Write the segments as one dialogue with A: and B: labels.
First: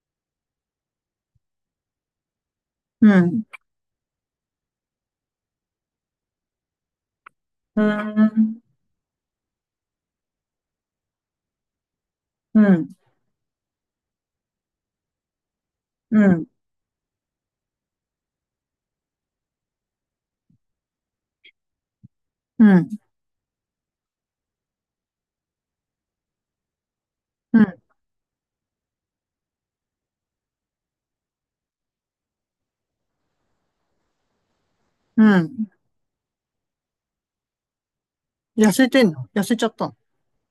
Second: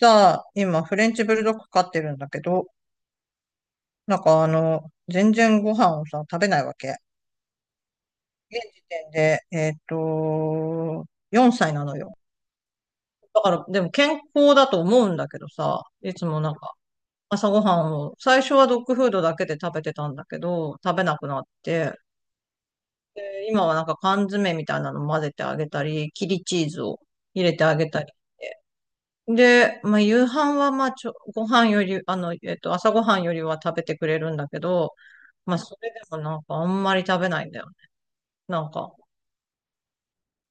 A: さ、今、フレンチブルドッグ飼ってるんだけど、
B: うん。
A: なんか全然ご飯をさ、食べないわけ。
B: うー
A: 現
B: ん。
A: 時点で、4歳なのよ。
B: うん。
A: だから、でも健康だと思うんだけどさ、いつ
B: う
A: も
B: ん。
A: なんか、朝ごはんを、最初はドッグフードだけで食べてたんだけど、食べなくなって、
B: うん。
A: で今はなんか缶詰みたいなの混ぜてあげたり、切りチーズを入れ
B: う
A: て
B: ん。
A: あげたり。で、まあ、夕飯は、まあ、ご飯より、朝ご飯よりは食べてくれるんだけど、
B: う
A: まあ、
B: ん。
A: それでもなんか、あんまり食べないんだよね。なん
B: 痩せ
A: か、
B: てんの？痩せちゃったの？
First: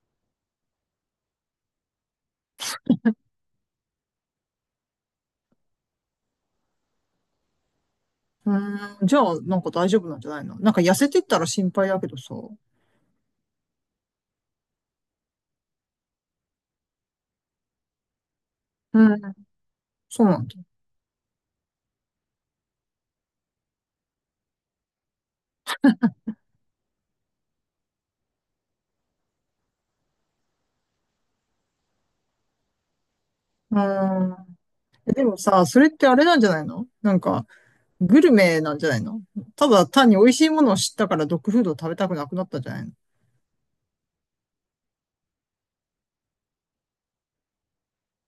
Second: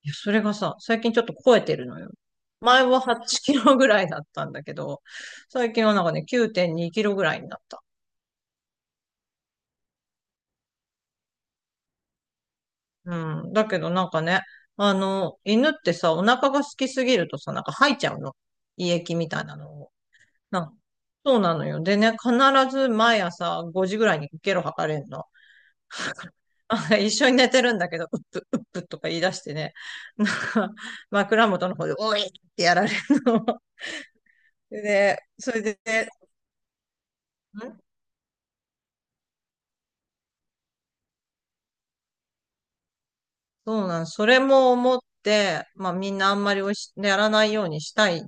A: いや、それがさ、最近ちょっと超えてるのよ。前は8キロぐらいだったんだけど、最近はなんかね、9.2キロぐらいになった。
B: うーん。じゃあ、なんか大丈夫なんじゃないの？なんか痩せてったら心配だけどさ。
A: うん。だけどなんかね、犬ってさ、お腹が空きすぎるとさ、なんか吐いちゃうの。胃
B: う
A: 液
B: ん。
A: みたいなのを。
B: そうなんだ。
A: なんそうなのよ。でね、必ず毎朝5時ぐらいにゲロ吐かれるの。一緒に寝てるんだけど、うっぷ、うっぷとか言い出してね、なんか枕元の方で、おいってやられるの。
B: うーん。
A: で、
B: でも
A: それ
B: さ、そ
A: で、
B: れってあれなんじゃないの？なんか、
A: ん
B: グルメなんじゃないの？ただ単に美味しいものを知ったからドッグフードを食べたくなくなったんじゃないの？
A: そうなん、それも思って、まあみんなあんまりやらないようにしたい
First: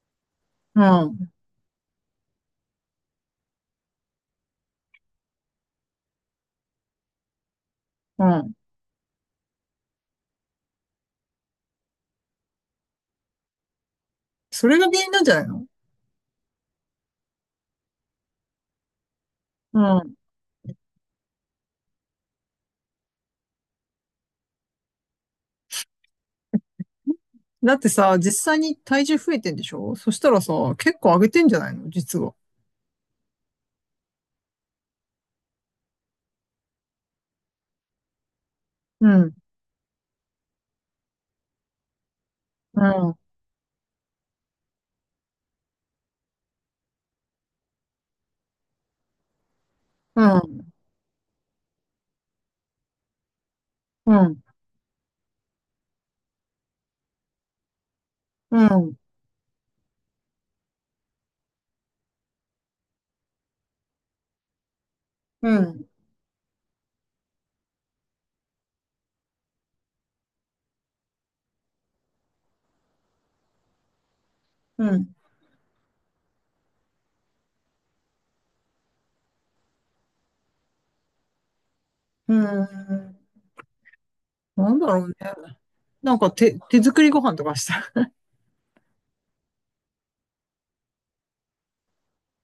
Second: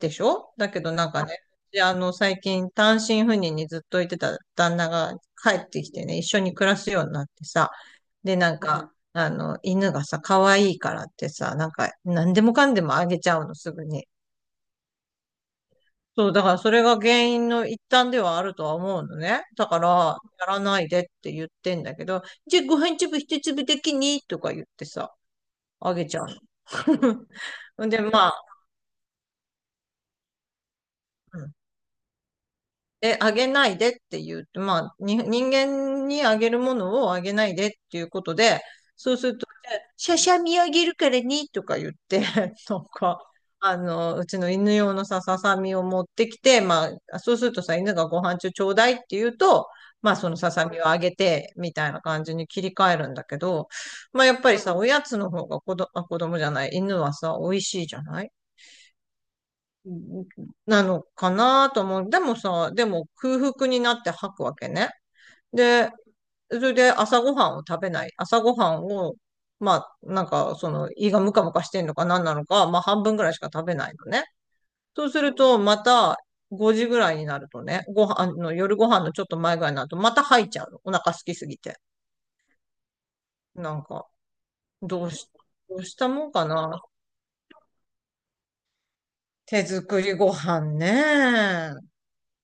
A: でしょ。だけどなんかね、で最近単身赴任にずっといてた旦那が帰ってきてね、一緒に暮らすようになってさ、
B: う
A: で、
B: ん。う
A: な
B: ん。
A: んか、犬がさ、可愛いからってさ、なんか、何でもかんでもあげちゃうの、すぐに。
B: それが原因なんじゃないの？
A: そう、だからそれが原因の一端ではあるとは思うのね。だか
B: う
A: ら、
B: ん。
A: やらないでって言ってんだけど、じゃあご飯粒一粒的にとか言ってさ、あげちゃう
B: だって
A: の。で、
B: さ、
A: まあ、
B: 実際に体重増えてんでしょ？そしたらさ、結構上げ
A: う
B: てん
A: ん。
B: じゃないの実は。
A: あげないでって言うと、まあ、人間にあげるものをあげないでっていうことで、
B: う
A: そうす
B: ん。
A: ると、しゃしゃみあげるからにとか言って、な
B: う
A: ん
B: ん。
A: か、うちの犬用のさ、ささみを持ってきて、まあ、そうするとさ、犬がご飯中ちょうだいって言うと、まあ、
B: う
A: そのささ
B: ん、
A: みをあげて、みたいな感じに切り替えるんだけど、
B: う
A: まあ、やっ
B: ん、
A: ぱりさ、おやつの方が子ど、あ、子供じゃない、犬はさ、美味しいじゃない。
B: うん、
A: うんうん。なのかなと思う。でもさ、空腹になって吐くわけね。
B: うん、
A: で、それで朝ごはんを食べない。朝ごはんを、まあ、なんか、胃がムカムカしてんのか何なのか、まあ、半分ぐらいしか食べないのね。
B: う
A: そう
B: ん、
A: すると、また、5時ぐらいになるとね、ご飯あの、夜ご飯のちょっと前ぐらいになると、また吐いちゃうの。お腹空きすぎて。
B: うん。
A: なんか、
B: なんだ
A: ど
B: ろう
A: う
B: ね。
A: し、どうした
B: なん
A: も
B: か
A: んか
B: 手
A: な。
B: 作りご飯とかした？
A: 手作りご飯ね。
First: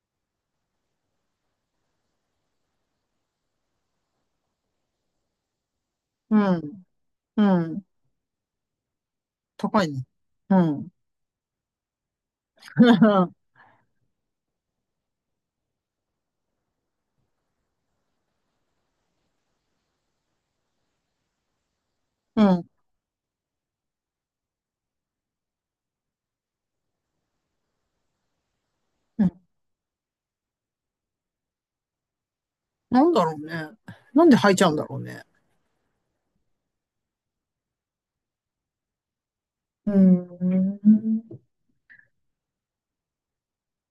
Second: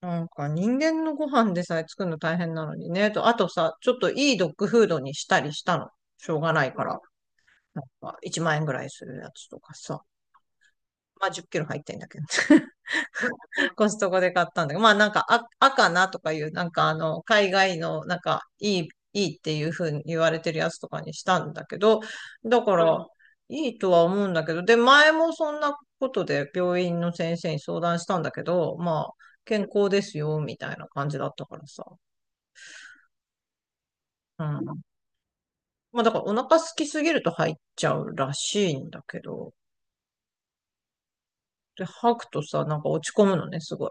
A: なんか人間のご飯でさえ作るの大変なのにね。あとさ、ちょっといいドッグフードにしたりしたの。し
B: う
A: ょうがないか
B: ん、
A: ら。
B: う
A: な
B: ん。
A: んか1万円ぐらいするやつとか
B: 高い
A: さ。
B: ね。うん。
A: まあ10キロ入ってんだけど。コストコで買ったんだけど、まあなんか赤なとかいう、なんか海外のなんかいいっていう風に言われてるやつとかにしたんだけど、
B: う
A: だ
B: ん、
A: かうら、ん。いいとは思うんだけど、で、前もそんなことで病院の先生に相談したんだけど、まあ、
B: うん。
A: 健康ですよ、みたいな感じだったからさ。
B: なんだろうね。なんで
A: う
B: 吐いちゃうん
A: ん。
B: だろうね。
A: まあだからお腹空きすぎると入っちゃうらしいんだけど、
B: うん。
A: で、吐くとさ、なんか落ち込むのね、すごい。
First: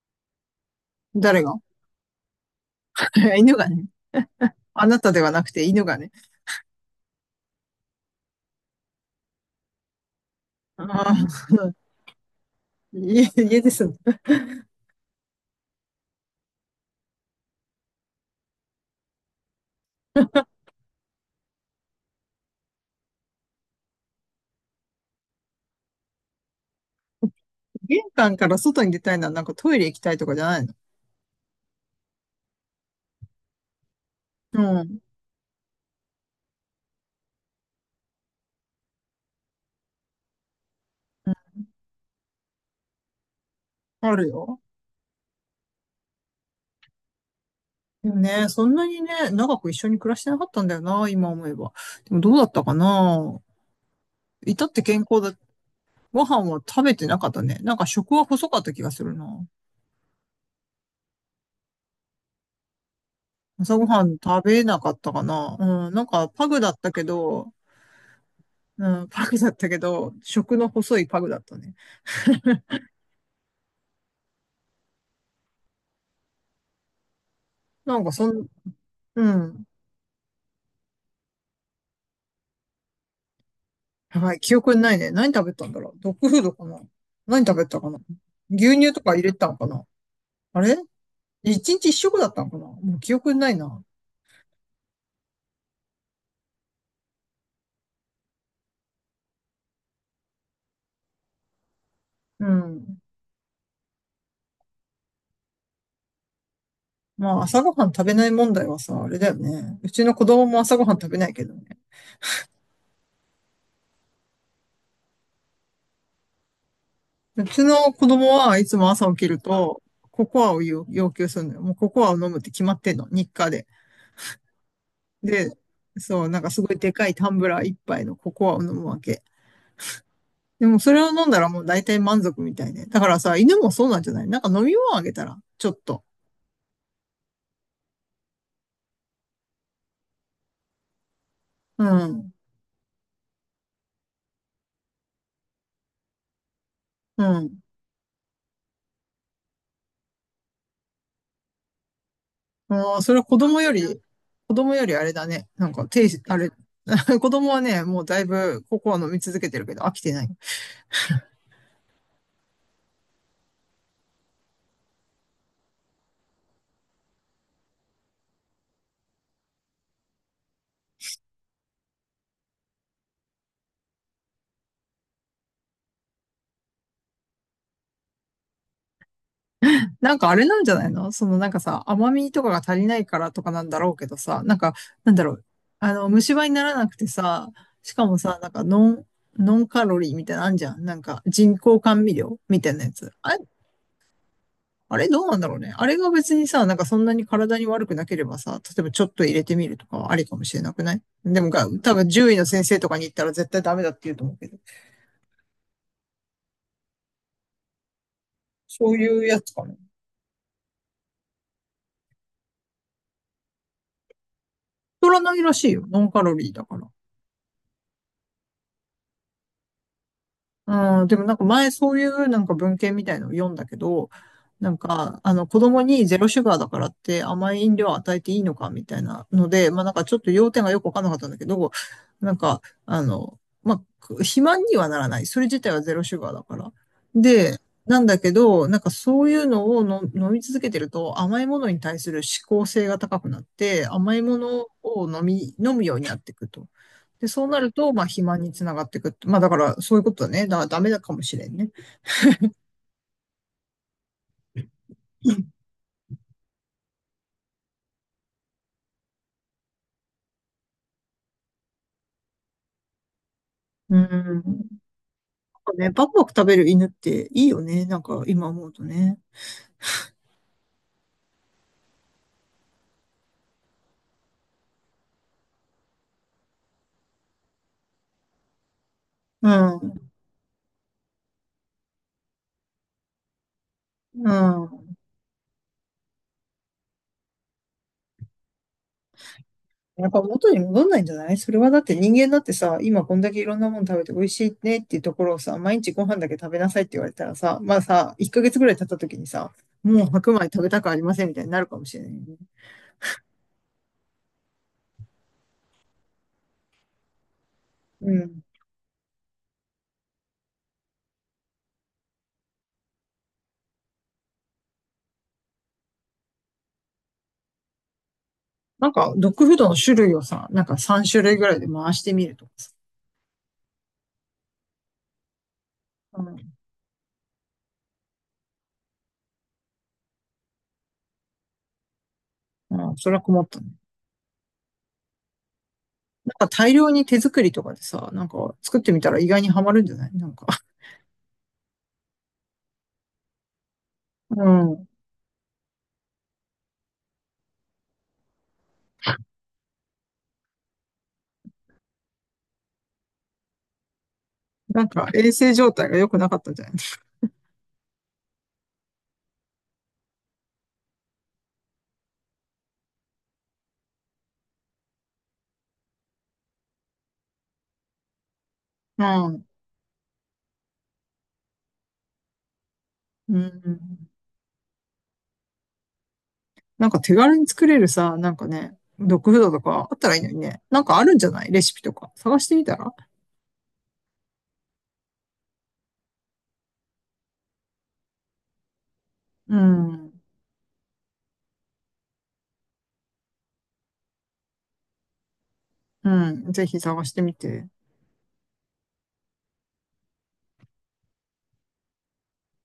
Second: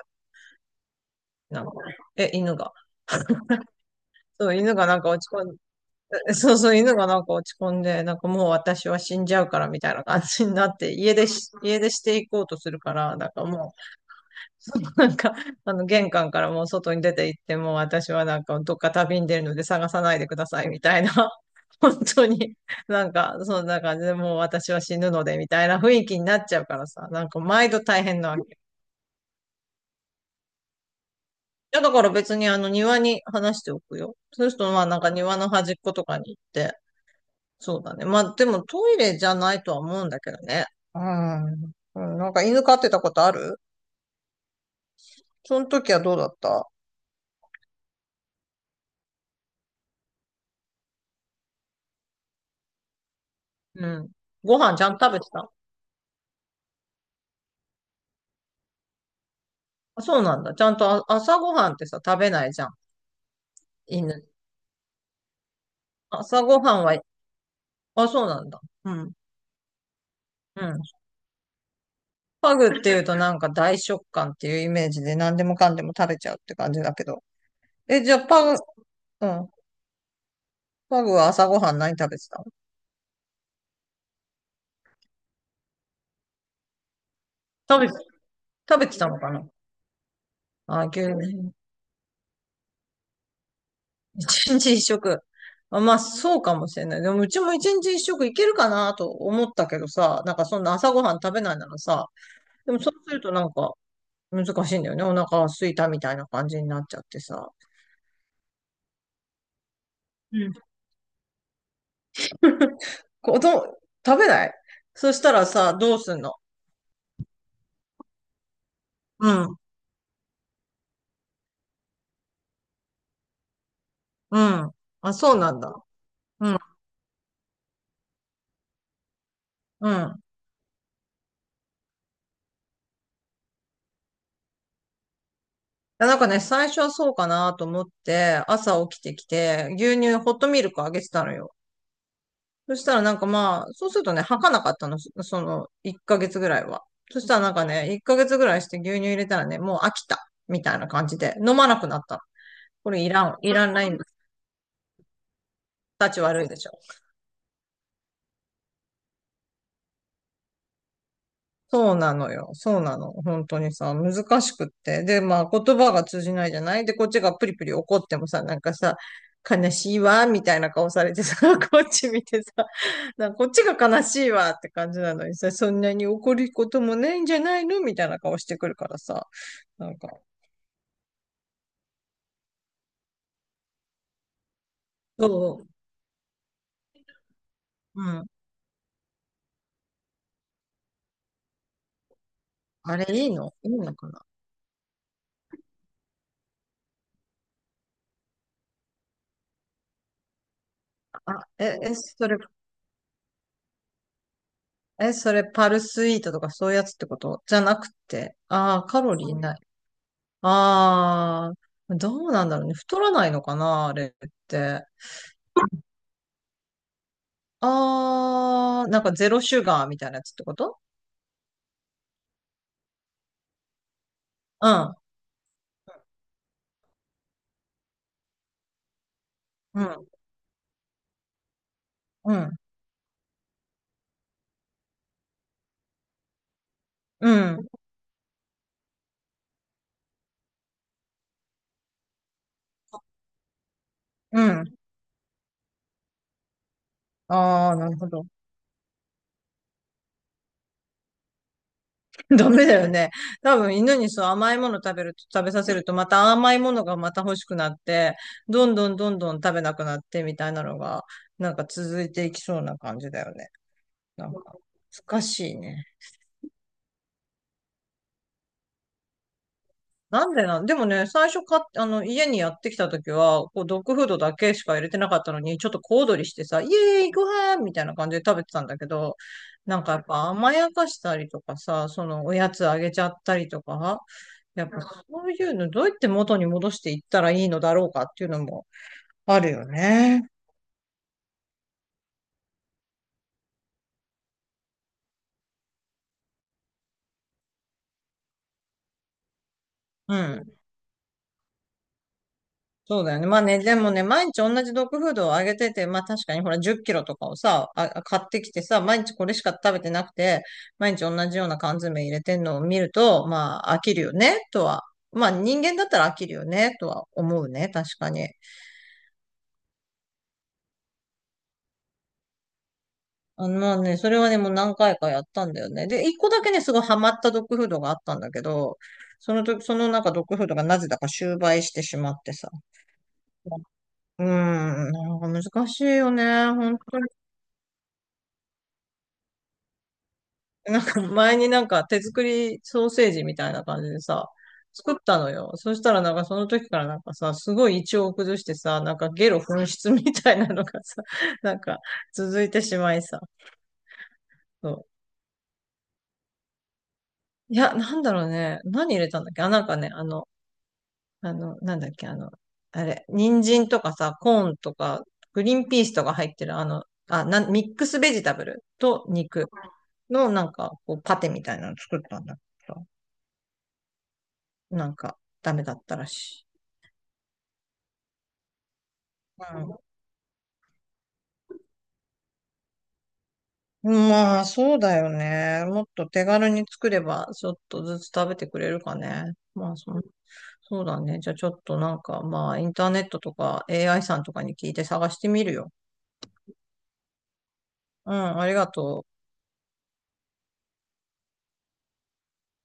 B: 誰が？
A: なんか、犬が。
B: 犬がね。
A: そう、犬が
B: あ
A: な
B: な
A: んか
B: た
A: 落
B: で
A: ち
B: はな
A: 込
B: く
A: ん
B: て犬がね。
A: そうそう、犬がなんか落ち込んで、なんかもう私は死んじゃうからみたいな感じになっ
B: あ
A: て、
B: ー
A: 家出していこうとするか ら、な
B: 家、
A: んか
B: 家で
A: もう、
B: す。
A: そうなんか、玄関からもう外に出て行って、もう私はなんかどっか旅に出るので探さないでくださいみたいな、本当に、なんか、そんな感じでもう私は死ぬのでみたいな雰囲気になっちゃうからさ、なんか毎度
B: 玄
A: 大変な
B: 関
A: わ
B: か
A: け。
B: ら外に出たいのはなんかトイレ行きたいとかじゃないの？
A: いやだから別に庭に話しておくよ。そうする
B: う
A: と
B: ん。
A: ま
B: う
A: あな
B: ん。
A: んか庭の端っことかに行って、そうだね。まあ、でもトイレじゃないとは思うんだけどね。うん。うん。なんか犬飼ってたことある？
B: あるよ。
A: その時はどうだった？
B: でもね、そんなにね、長く一緒に暮らしてなかったんだよな、今思えば。でもどうだったかな。
A: うん。
B: い
A: ご
B: たっ
A: 飯
B: て
A: ちゃん
B: 健
A: と食べ
B: 康
A: て
B: だ。
A: た？
B: ご飯は食べてなかったね。なんか食は細かった気がするな。
A: あ、そうなんだ。ちゃんと朝ごはんってさ、食べないじゃん。
B: 朝ごはん
A: 犬。
B: 食べなかったかな。うん、なんか
A: 朝
B: パグ
A: ご
B: だ
A: は
B: っ
A: ん
B: た
A: は、
B: けど、
A: あ、そうなんだ。
B: う
A: う
B: ん、
A: ん。
B: パグだったけど、食
A: う
B: の
A: ん。
B: 細いパグだったね。
A: パグっていうとなんか大食感っていうイメージで何でもかんでも食べちゃうって感じだけど。
B: な
A: え、
B: んか
A: じゃあ
B: そ
A: パ
B: ん、
A: グ、う
B: う
A: ん。
B: ん。
A: パグは朝ごはん何食べてたの？
B: やばい、記憶にないね。何食べたんだろう。ドッグフードかな。何食べた
A: 食べ
B: か
A: て、
B: な。牛
A: 食べ
B: 乳
A: て
B: と
A: た
B: か
A: の
B: 入
A: か
B: れ
A: な？
B: たのかな。あれ？
A: あ、牛乳。
B: 一日一食だったのかな。もう記憶にないな。
A: 一日一食。まあ、そうかもしれない。でも、うちも一日一食いけるかなと思ったけどさ、なんかそんな朝ごはん食べないならさ、
B: う
A: でもそう
B: ん。
A: するとなんか難しいんだよね。お腹が空いたみたいな感じになっちゃって
B: まあ、
A: さ。
B: 朝ごはん食べない問題はさ、あれだよね。うちの子
A: う
B: 供
A: ん。
B: も朝ごはん食べないけどね。
A: こど、食べない？そしたらさ、どうすんの？
B: うちの子供はいつも朝起き
A: う
B: る
A: ん、
B: と、ココアを要求するのよ。もうココアを飲むって決まってんの、日課で。
A: うん。あ、そう
B: で、
A: なんだ。
B: そう、なんか
A: うん、
B: すごいでかいタンブラー一杯のココアを飲むわけ。
A: うん。
B: でもそれを飲んだらもう大体満足みたいね。だからさ、犬もそうなんじゃない？なんか飲み物あげたら、ちょっと。
A: なんかね、最初はそうかなと思って、朝起きてきて、牛乳、ホットミルクあげてたのよ。
B: うん。
A: そしたらなんかまあ、そうするとね、吐かなかったの、その1ヶ月ぐらいは。そ
B: う
A: したらなん
B: ん。
A: かね、1ヶ月ぐらいして牛乳入れたらね、もう飽きた、みたいな感じで、飲まなくなったの。こ
B: もう
A: れい
B: それ
A: ら
B: は
A: ん、いらないんライン
B: 子供よりあれだね。なんか、手、
A: たち
B: あ
A: 悪い
B: れ、
A: でしょ。
B: 子供はね、もうだいぶココア飲み続けてるけど飽きてない。
A: そうなのよ。そうなの。本当にさ、難しくって。で、まあ、言葉が通じないじゃない。で、こっちがプリプリ怒ってもさ、なんかさ、悲しいわ、みたいな顔されてさ、こっち見てさ、なんかこっちが悲しいわって感じなのにさ、そんなに怒ることもないんじゃないのみたいな顔してくるからさ。なんか、
B: なんかあれなんじゃないの？そのなんかさ、甘みとかが足りないからとかなんだろうけどさ、なんか、なんだろう。
A: そ
B: あの、虫歯にならなくてさ、し
A: う。う
B: かも
A: ん。
B: さ、なんかノンカロリーみたいなのあんじゃん。なんか人工甘味料みたいなや
A: あれ
B: つ。あれ、
A: いいのかな？
B: あれどうなんだろうね。あれが別にさ、なんかそんなに体に悪くなければさ、例えばちょっと入れてみるとかはありかもしれなくない
A: あ、
B: でも
A: え、
B: が、
A: え、
B: 多分
A: そ
B: 獣
A: れ、
B: 医の先生とかに行ったら絶対ダメだって言うと思うけど。
A: それパルスイートとかそういうやつってことじゃなくて。ああ、
B: そう
A: カロ
B: いう
A: リー
B: やつ
A: ない。
B: かな。
A: ああ、どうなんだろうね。太らないのかなあれって。
B: 太らないらしいよ。ノンカロリーだから。
A: ああ、なんかゼロシュガーみたいなやつってこと？
B: うん、でもなんか前そういうなんか文献みたいのを読んだけど、
A: う
B: なん
A: ん。
B: か、あの子供にゼロシュガーだからって甘い飲料を与えていいのかみたいなので、ま
A: う
B: あなんか
A: ん。
B: ちょっと要点がよくわかんなかったんだけど、な
A: う
B: ん
A: ん。
B: か、あの、まあ、肥満にはならない。それ自体はゼロシュガーだから。
A: う
B: で、
A: ん。
B: なんだけど、なんかそういうのをの飲み続けてると甘いものに対する嗜好性が高くなって、甘いも
A: うん。
B: のを飲むようになっていくと。で、そうな
A: あ
B: る
A: あ、な
B: と、
A: る
B: まあ、
A: ほ
B: 肥
A: ど。
B: 満につながっていくって。まあ、だから、そういうことだね。だから、ダメだかもしれんね。
A: ダメだよね。多分犬にそう甘いもの食べさせるとまた甘いものがまた欲しくなって、どんどんどんどん食べなくなってみたいなのが、なんか続いていきそうな感じだよね。
B: うん。
A: な
B: な
A: んか、
B: ん
A: 難しい
B: か
A: ね。
B: ね、バクバク食べる犬っていいよね。なんか、今思うとね。
A: なんでなん、でもね、最初か、あの、家にやってきた時は、こう、ドッグフードだけしか入れてなかったのに、ちょっと小躍りしてさ、イエーイ、ご飯みたいな感じで食べてたんだけど、
B: う
A: なんかやっ
B: ん。
A: ぱ甘やかしたりとかさ、そのおやつあげちゃったりとか、
B: う
A: やっぱ
B: ん。
A: そういうのどうやって元に戻していったらいいのだろうかっていうのもあるよ
B: やっぱ
A: ね。
B: 元に戻んないんじゃない？それはだって人間だってさ、今こんだけいろんなもの食べて美味しいねっていうところをさ、毎日ご飯だけ食べなさいって言われたらさ、まあさ、1ヶ月ぐらい経った時にさ、もう
A: う
B: 白米
A: ん。
B: 食べたくありませんみたいになるかもしれないよね。
A: そうだよね。まあね、でもね、毎日同じドッグフードをあげてて、まあ確かにほら10キロとかをさ、
B: う
A: 買っ
B: ん。
A: てきてさ、毎日これしか食べてなくて、毎日同じような缶詰入れてんのを見ると、まあ飽きるよね、とは。まあ人間だったら飽きるよね、とは思うね、確かに。
B: なんか、ドッグフードの種類をさ、なんか3種類ぐらいで回してみるとかさ。
A: まあね、それはね、もう何回かやったんだよね。で、一
B: う
A: 個だけ
B: ん。
A: ね、すごいハマったドッグフードがあったんだけど、その時、そのなんかドッグフードがなぜだか終売してしまってさ。
B: ああ、それは困ったね。
A: うーん、なんか難しいよね、
B: なんか大
A: 本
B: 量
A: 当。
B: に手作りとかでさ、なんか作ってみたら意外にはまるんじゃない？なんか。
A: なんか前になんか手作りソーセージみたいな感じでさ、
B: うん。
A: 作ったのよ。そしたらなんかその時からなんかさ、すごい胃腸を崩してさ、なんかゲロ噴出みたいなのがさ、なんか続いてしまいさ。そ
B: な
A: う。
B: んか衛生状態が良くなかったんじゃない？
A: いや、なんだろうね。何入れたんだっけ？なんかね、なんだっけあれ、人参とかさ、コーンとか、グリーンピースとか入ってるミックスベジタブル
B: う
A: と
B: ん。
A: 肉のなんかこうパテみたいなの作ったんだけど、
B: うん。
A: なんかダメだったらしい。
B: なんか手軽に作れるさ、なんかね、ドッグフードと
A: う
B: かあったらいいのにね。なんかあるんじゃない？レシピとか。探してみたら？
A: ん。まあ、そうだよね。もっと手軽に作れば、ちょっとずつ食べてくれるかね。
B: う
A: まあ、
B: ん。
A: そうだね。じゃあ、ちょっとなんか、まあ、インターネットとか AI さんとかに聞いて探してみるよ。
B: うん。ぜひ探してみて。
A: うん、ありがとう。